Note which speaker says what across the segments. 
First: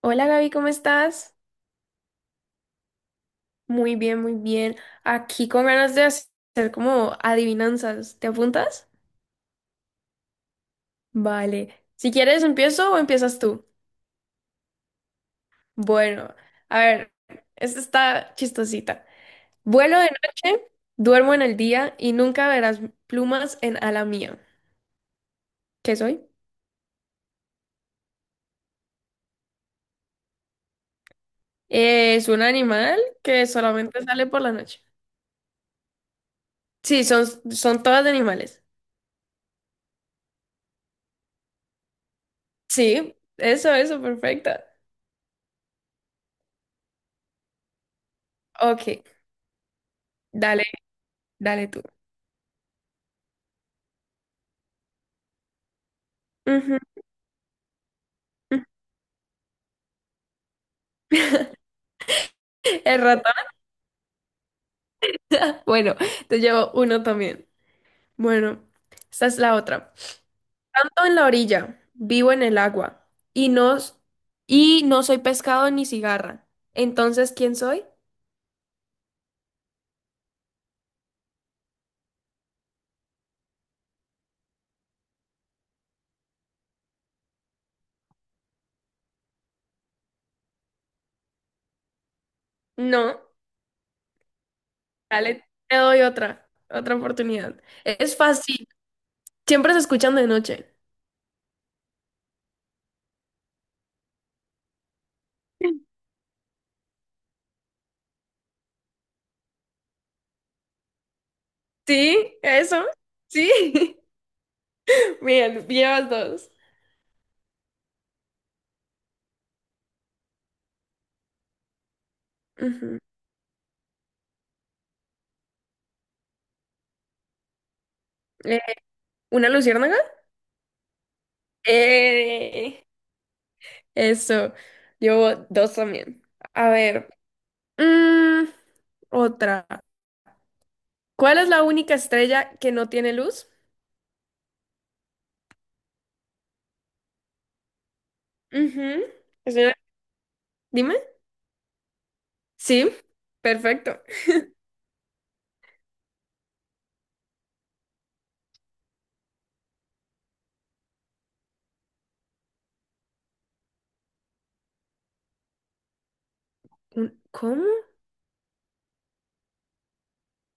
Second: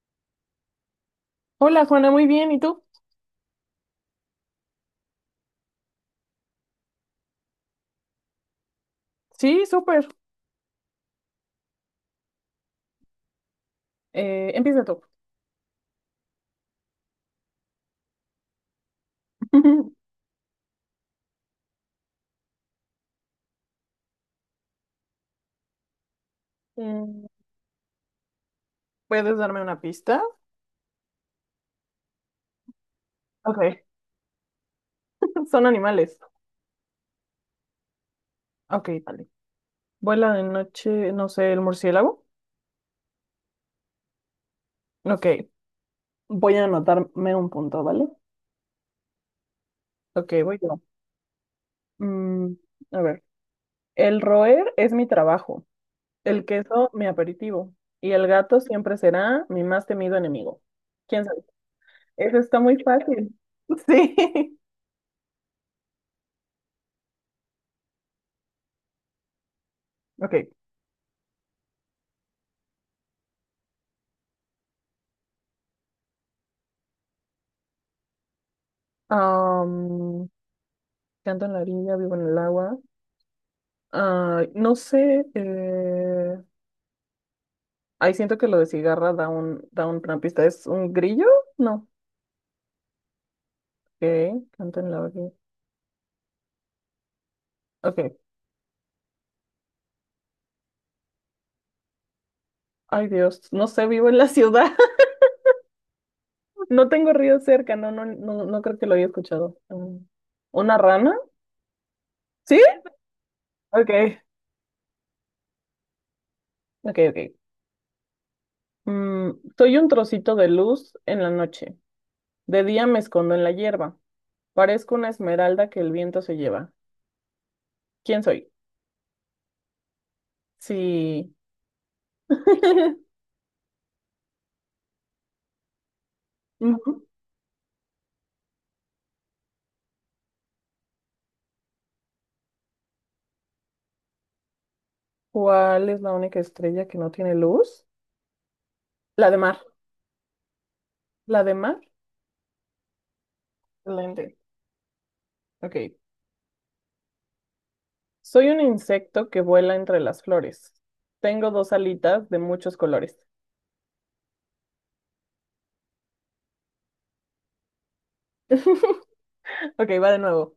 Speaker 1: Hola Gaby, ¿cómo estás?
Speaker 2: Hola Juana, muy bien. ¿Y tú?
Speaker 1: Muy bien, muy bien. Aquí con ganas de hacer como adivinanzas. ¿Te apuntas?
Speaker 2: Sí, súper.
Speaker 1: Vale. Si quieres, empiezo o empiezas tú.
Speaker 2: Empieza tú.
Speaker 1: Bueno, a ver, esta está chistosita. Vuelo de noche, duermo en el día y nunca verás plumas en ala mía. ¿Qué soy?
Speaker 2: Mm, ¿Puedes darme una pista?
Speaker 1: Es un animal que
Speaker 2: Ok.
Speaker 1: solamente sale por la noche.
Speaker 2: Son animales.
Speaker 1: Sí, son, son todas de animales.
Speaker 2: Ok, vale. Vuela de noche, no sé, el murciélago.
Speaker 1: Sí, eso, perfecta.
Speaker 2: Ok. Voy a anotarme un punto, ¿vale?
Speaker 1: Ok,
Speaker 2: Ok, voy
Speaker 1: dale,
Speaker 2: yo.
Speaker 1: dale tú.
Speaker 2: Mm, a ver. El roer es mi trabajo, el
Speaker 1: Ujú,
Speaker 2: queso
Speaker 1: ujú.
Speaker 2: mi aperitivo y el gato siempre será mi más temido enemigo. ¿Quién sabe? Eso está muy
Speaker 1: El ratón.
Speaker 2: fácil. Sí.
Speaker 1: Bueno, te llevo uno también. Bueno, esta es la otra.
Speaker 2: Ok.
Speaker 1: Tanto en la orilla, vivo en el agua, y no, y no soy pescado ni cigarra. Entonces, ¿quién soy?
Speaker 2: Am, Canto en la orilla, vivo en el agua. Ah, no sé, ahí siento que lo de cigarra da un, una pista. ¿Es un grillo? No.
Speaker 1: No,
Speaker 2: Ok, canto en la orilla.
Speaker 1: dale, te doy otra oportunidad.
Speaker 2: Ok.
Speaker 1: Es fácil, siempre se escuchan de noche.
Speaker 2: Ay, Dios, no sé, vivo en la ciudad. No tengo río cerca, no creo que lo haya escuchado. Mm. ¿Una rana?
Speaker 1: ¿Sí?
Speaker 2: ¿Sí?
Speaker 1: ¿Eso? Sí.
Speaker 2: Ok,
Speaker 1: Bien, llevas dos.
Speaker 2: ok. Mm, Soy un trocito de luz en la noche. De día me
Speaker 1: Ujú.
Speaker 2: escondo en la hierba. Parezco una esmeralda que el viento se lleva. ¿Quién soy?
Speaker 1: Eh, ¿Una luciérnaga?
Speaker 2: Sí.
Speaker 1: Eh, Eso, llevo dos también. A
Speaker 2: Ujú.
Speaker 1: ver. Mm, Otra. ¿Cuál es la única estrella que no tiene luz?
Speaker 2: ¿Cuál es la única estrella que no tiene luz?
Speaker 1: Ujú.
Speaker 2: La de
Speaker 1: Es
Speaker 2: mar.
Speaker 1: una- Dime.
Speaker 2: La de mar.
Speaker 1: Sí, perfecto.
Speaker 2: Excelente. Ok. Soy un insecto que vuela entre las flores. Tengo dos alitas de muchos colores.
Speaker 1: ¿Cómo?
Speaker 2: Ok, va de nuevo.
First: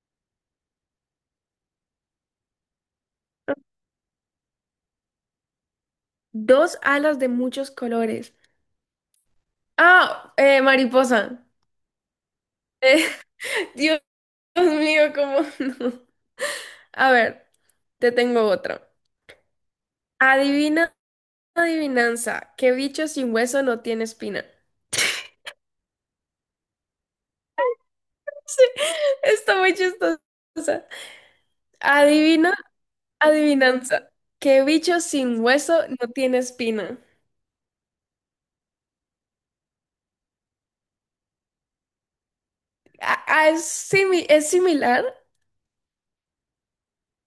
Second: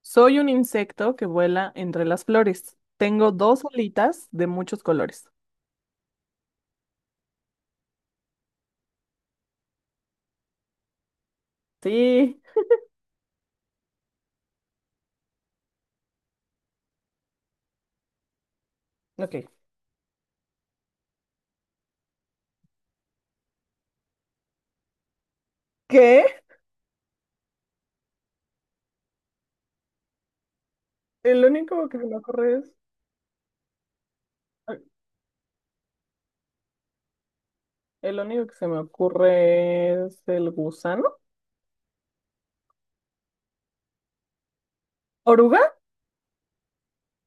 Speaker 2: Soy un insecto que vuela entre las flores. Tengo dos alitas de muchos colores.
Speaker 1: Dos alas de muchos colores. Ah, mariposa.
Speaker 2: Sí.
Speaker 1: Eh, Dios mío, ¿cómo no? A ver, te tengo otra.
Speaker 2: Ok.
Speaker 1: Adivina, adivinanza. ¿Qué bicho sin hueso no tiene espina?
Speaker 2: ¿Qué?
Speaker 1: Sí, está muy chistosa.
Speaker 2: El único que se me
Speaker 1: Adivina
Speaker 2: ocurre es...
Speaker 1: adivinanza. ¿Qué bicho sin hueso no tiene espina?
Speaker 2: El único que se me ocurre es el gusano.
Speaker 1: Ah, ah, ¿es similar?
Speaker 2: ¿Oruga?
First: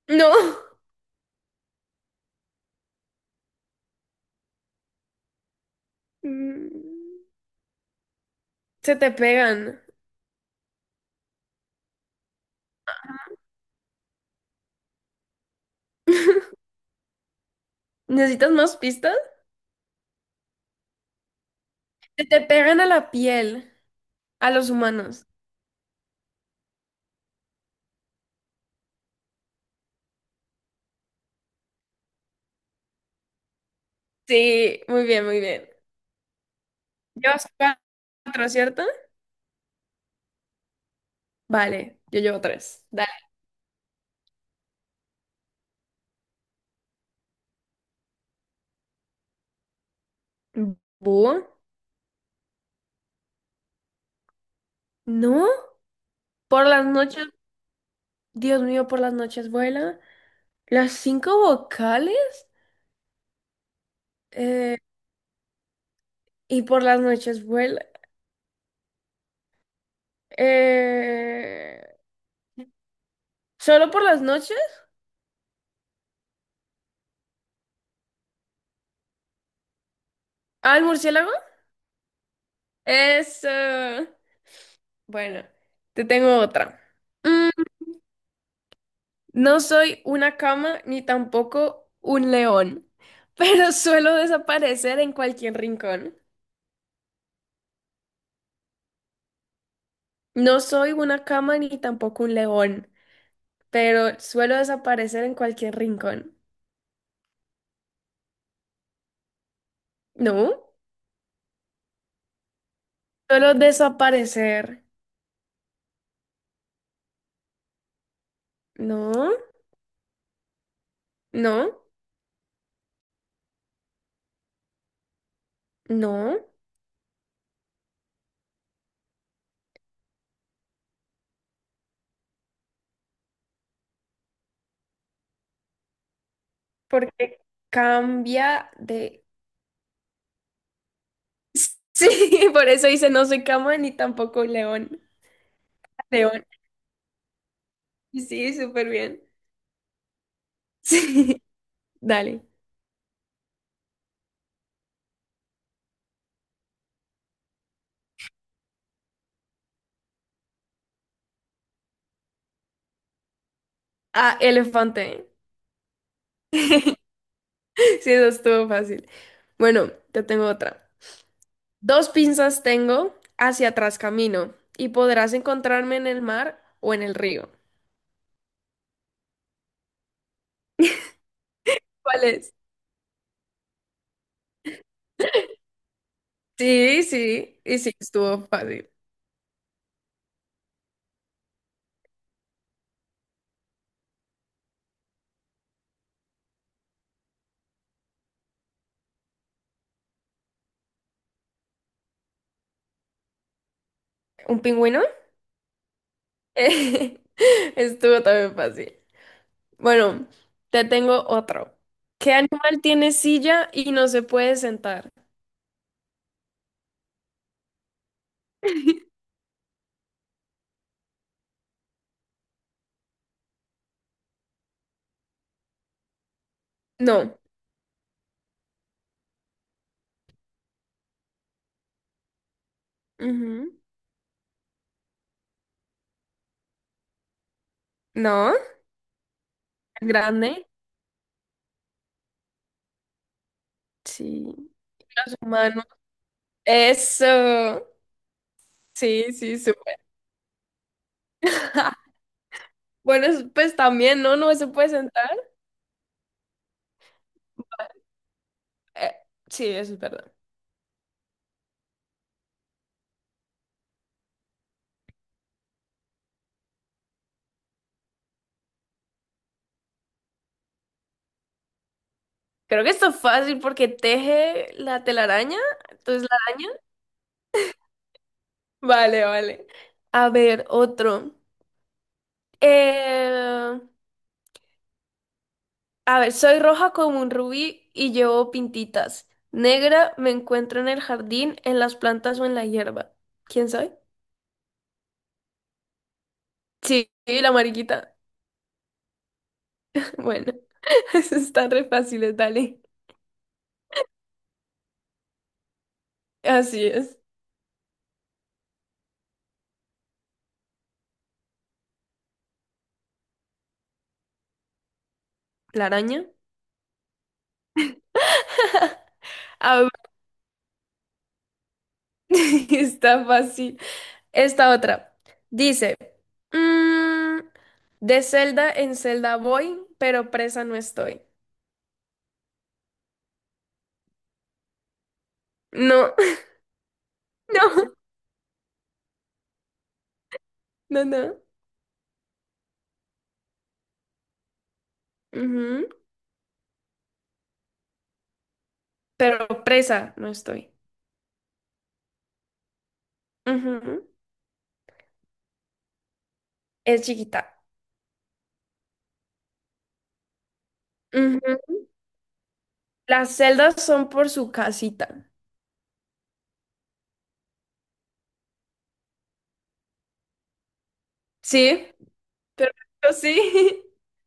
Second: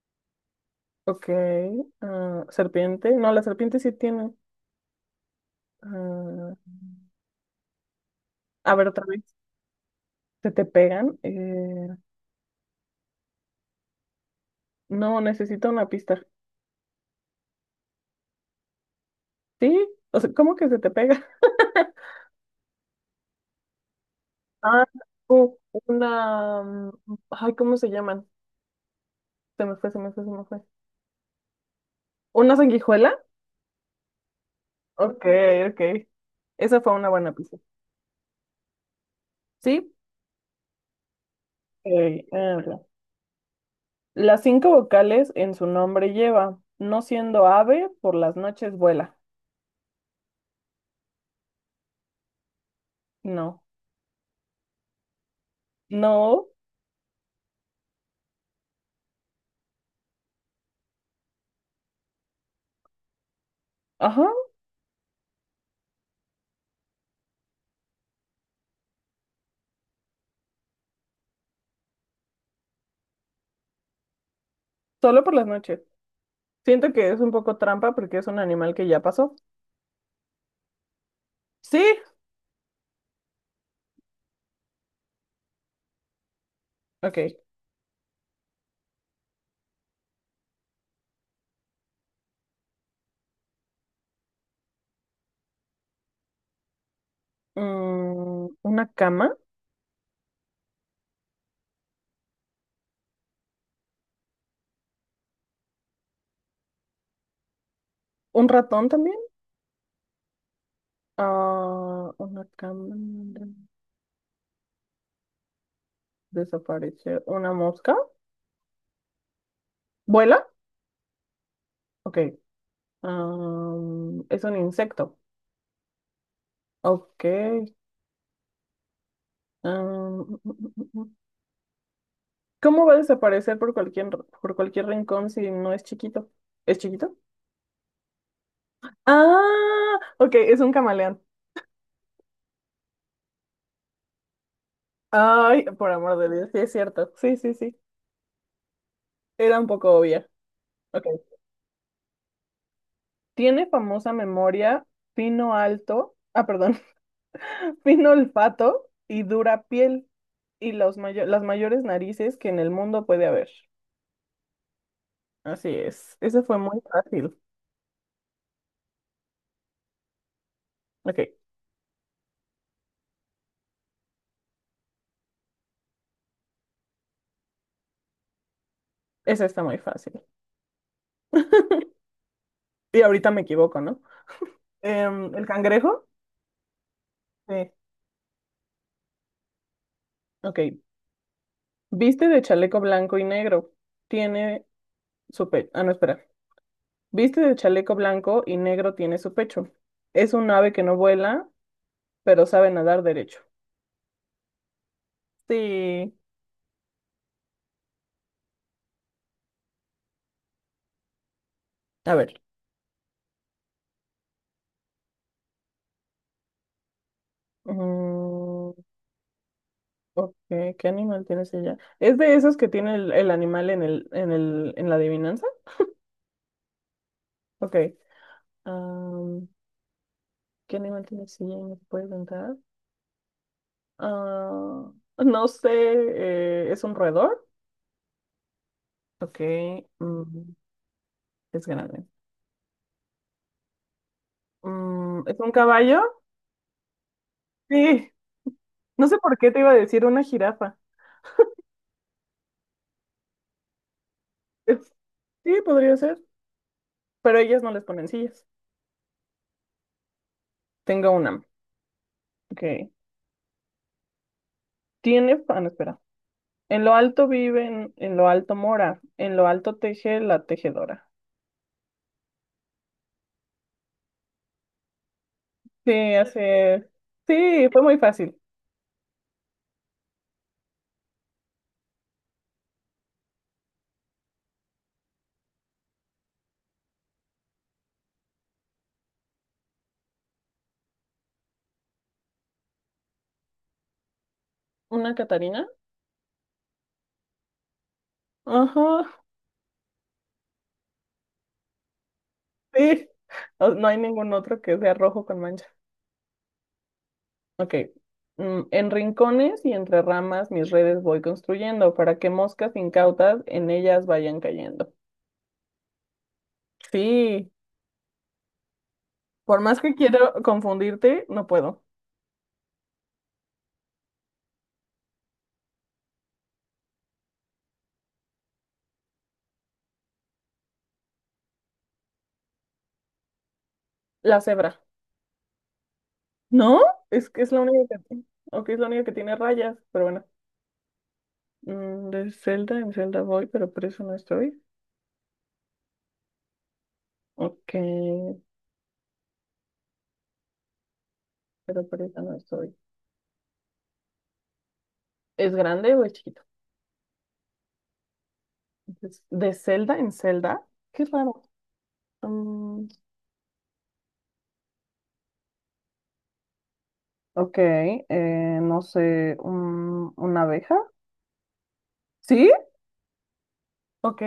Speaker 1: No.
Speaker 2: Ok. Ah, serpiente. No, la serpiente sí tiene. Ah,
Speaker 1: Mm,
Speaker 2: a ver
Speaker 1: Se
Speaker 2: otra
Speaker 1: te
Speaker 2: vez.
Speaker 1: pegan.
Speaker 2: ¿Se te pegan? No, necesito una pista.
Speaker 1: ¿Necesitas más pistas?
Speaker 2: ¿Sí? O sea, ¿cómo que se te pega?
Speaker 1: Se te pegan a la piel, a los
Speaker 2: Ah,
Speaker 1: humanos.
Speaker 2: u- una... Ay, ¿cómo se llaman? Se me fue. ¿Una sanguijuela?
Speaker 1: Sí, muy
Speaker 2: Ok,
Speaker 1: bien, muy bien.
Speaker 2: ok. Esa fue una buena
Speaker 1: Llevas
Speaker 2: pista.
Speaker 1: cuatro, ¿cierto?
Speaker 2: ¿Sí?
Speaker 1: Vale, yo
Speaker 2: Ok, a
Speaker 1: llevo
Speaker 2: ver.
Speaker 1: tres. Dale.
Speaker 2: Las cinco vocales en su nombre lleva, no siendo ave, por las noches vuela.
Speaker 1: ¿Búho?
Speaker 2: No.
Speaker 1: ¿No?
Speaker 2: No.
Speaker 1: Por las noches, Dios mío, por las noches vuela. ¿Las cinco vocales?
Speaker 2: Ajá,
Speaker 1: Eh, y por las noches vuela. Eh, ¿Solo por las noches?
Speaker 2: solo por las noches. Siento que es un poco trampa porque es un animal que ya pasó.
Speaker 1: ¿Al murciélago?
Speaker 2: Sí,
Speaker 1: Es... eh, Bueno, te tengo otra.
Speaker 2: ok.
Speaker 1: Mm, no soy una cama ni tampoco un león, pero suelo desaparecer en cualquier rincón.
Speaker 2: Mm, una cama,
Speaker 1: No soy una cama ni tampoco un león, pero suelo desaparecer en cualquier rincón.
Speaker 2: un ratón también.
Speaker 1: ¿No?
Speaker 2: Ah, una cama
Speaker 1: Suelo desaparecer.
Speaker 2: desaparece. Una mosca.
Speaker 1: No,
Speaker 2: ¿Vuela?
Speaker 1: no,
Speaker 2: Ok. Am, es un insecto.
Speaker 1: no,
Speaker 2: Ok. Am, mm, mm, mm. mm, mm. ¿Cómo va a desaparecer por cualquier, rincón si no es chiquito? ¿Es chiquito?
Speaker 1: porque cambia de...
Speaker 2: Ah, ok, es un camaleón.
Speaker 1: Sí, por eso dice no soy cama ni tampoco león.
Speaker 2: Ay, por amor de
Speaker 1: León.
Speaker 2: Dios, sí es cierto. Sí, sí, sí.
Speaker 1: Sí, súper bien.
Speaker 2: Era un poco obvia. Ok.
Speaker 1: Sí, dale.
Speaker 2: Tiene famosa memoria, fino alto, ah, perdón, fino olfato y dura piel y las mayores narices que en el mundo puede haber.
Speaker 1: Ah, elefante.
Speaker 2: Así es. Ese fue muy fácil.
Speaker 1: Sí, eso estuvo fácil. Bueno, te tengo otra.
Speaker 2: Ok,
Speaker 1: Dos pinzas tengo, hacia atrás camino, y podrás encontrarme en el mar o en el río.
Speaker 2: ese está muy fácil.
Speaker 1: ¿Cuál es?
Speaker 2: Y ahorita me equivoco, ¿no? Em, ¿el cangrejo?
Speaker 1: Sí, sí,
Speaker 2: Sí.
Speaker 1: y sí, estuvo fácil.
Speaker 2: Ok. Viste de chaleco blanco y negro. Tiene su pecho. Ah, no, espera. Viste de chaleco blanco y negro tiene su pecho. Es un ave que no vuela, pero sabe nadar derecho.
Speaker 1: ¿Un pingüino?
Speaker 2: Sí.
Speaker 1: Estuvo también fácil. Bueno, te tengo otro.
Speaker 2: A
Speaker 1: ¿Qué
Speaker 2: ver.
Speaker 1: animal tiene silla y no se puede sentar?
Speaker 2: Mm, ok, ¿qué animal tienes ella? ¿Es de esos que tiene el, animal en el, en la adivinanza?
Speaker 1: No.
Speaker 2: Ok. am, ¿Qué animal tiene silla y no se puede sentar?
Speaker 1: Ujú.
Speaker 2: Ah, no sé, ¿es un roedor?
Speaker 1: No.
Speaker 2: Ok, mm,
Speaker 1: ¿Grande?
Speaker 2: es grande.
Speaker 1: Sí. Los
Speaker 2: ¿Es un
Speaker 1: humanos.
Speaker 2: caballo?
Speaker 1: Eso.
Speaker 2: Sí, no sé
Speaker 1: Sí,
Speaker 2: por qué
Speaker 1: sí,
Speaker 2: te iba a
Speaker 1: súper.
Speaker 2: decir una jirafa.
Speaker 1: Bueno, pues también, ¿no? No se puede
Speaker 2: Es-
Speaker 1: sentar.
Speaker 2: sí, podría ser, pero ellas no les ponen sillas.
Speaker 1: Eh, sí, eso es verdad.
Speaker 2: Tengo una. Ok. ¿Tiene... Ah, no, espera. En lo alto viven, en lo alto mora, en lo alto teje la tejedora.
Speaker 1: Creo que esto es fácil porque teje la telaraña.
Speaker 2: Sí,
Speaker 1: Entonces la araña.
Speaker 2: hace, sí, fue muy fácil.
Speaker 1: Vale, vale. A ver, otro. Eh, A ver, soy roja como un rubí y llevo pintitas. Negra me encuentro en el jardín, en las plantas o en la hierba. ¿Quién soy?
Speaker 2: ¿Una Catarina?
Speaker 1: Sí, la mariquita.
Speaker 2: Ajá,
Speaker 1: Bueno, eso está re fácil, dale.
Speaker 2: sí. No, no hay ningún otro que sea rojo con mancha.
Speaker 1: Así es.
Speaker 2: Ok. Mm, en rincones y entre ramas mis redes voy construyendo para que moscas incautas en ellas vayan cayendo.
Speaker 1: ¿La araña?
Speaker 2: Sí, por más
Speaker 1: A ver,
Speaker 2: que quiero confundirte, no puedo.
Speaker 1: está fácil. Esta otra. Dice, mm, de celda en celda voy, pero presa no estoy.
Speaker 2: La cebra.
Speaker 1: No,
Speaker 2: ¿No? Es que es la
Speaker 1: no,
Speaker 2: única que, ok, es la única que tiene rayas, pero bueno.
Speaker 1: no, no.
Speaker 2: Mm, de Zelda en Zelda voy, pero por eso no estoy.
Speaker 1: Ujú.
Speaker 2: Ok,
Speaker 1: Pero presa no estoy.
Speaker 2: pero por eso no estoy.
Speaker 1: Ujú.
Speaker 2: ¿Es grande o es chiquito?
Speaker 1: Es chiquita.
Speaker 2: Entonces, de Zelda en Zelda. Qué raro.
Speaker 1: Ujú.
Speaker 2: Mm,
Speaker 1: Las celdas son por su casita.
Speaker 2: ok, no sé, una abeja.
Speaker 1: Sí,
Speaker 2: ¿Sí?
Speaker 1: perfecto, sí.
Speaker 2: Ok,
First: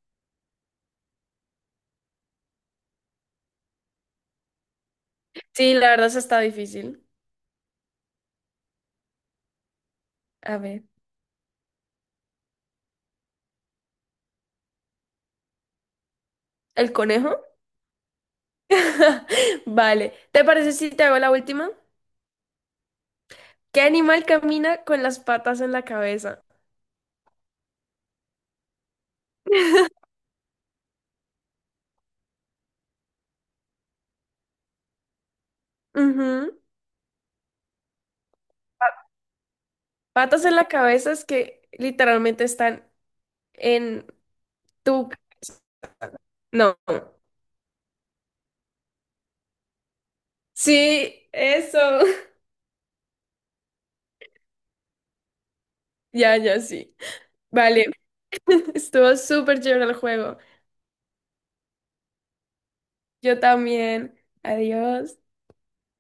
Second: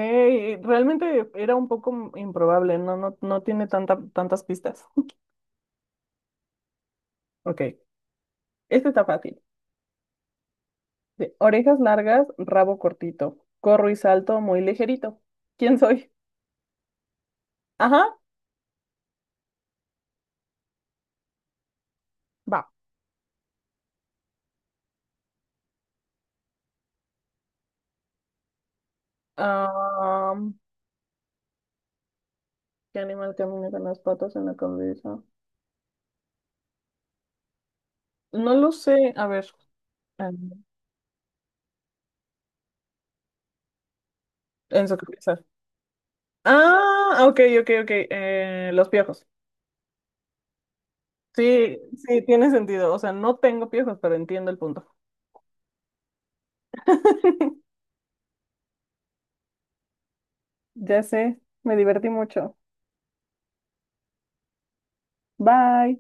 Speaker 2: realmente era un poco improbable, no tiene tanta, tantas pistas.
Speaker 1: Sí, la verdad eso está difícil.
Speaker 2: Ok, este está fácil.
Speaker 1: A ver,
Speaker 2: De orejas largas, rabo cortito. Corro y salto muy ligerito. ¿Quién soy?
Speaker 1: ¿el conejo?
Speaker 2: Ajá,
Speaker 1: Vale. ¿Te parece si te hago la última?
Speaker 2: va.
Speaker 1: ¿Qué animal camina con las patas en la cabeza?
Speaker 2: ¿Qué animal camina con las patas en la cabeza?
Speaker 1: Ujú.
Speaker 2: No lo sé. A ver. Ah,
Speaker 1: Patas en la cabeza es que literalmente están en
Speaker 2: en su
Speaker 1: tu...
Speaker 2: cabeza.
Speaker 1: No.
Speaker 2: Ah, ok, Eh, los piojos.
Speaker 1: Sí,
Speaker 2: Sí,
Speaker 1: eso.
Speaker 2: sí, tiene sentido. O sea, no tengo piojos, pero entiendo el punto.
Speaker 1: Ya, ya, sí. Vale. Estuvo súper chévere el juego.
Speaker 2: Ya sé. Me divertí mucho.
Speaker 1: Yo también. Adiós.
Speaker 2: Bye.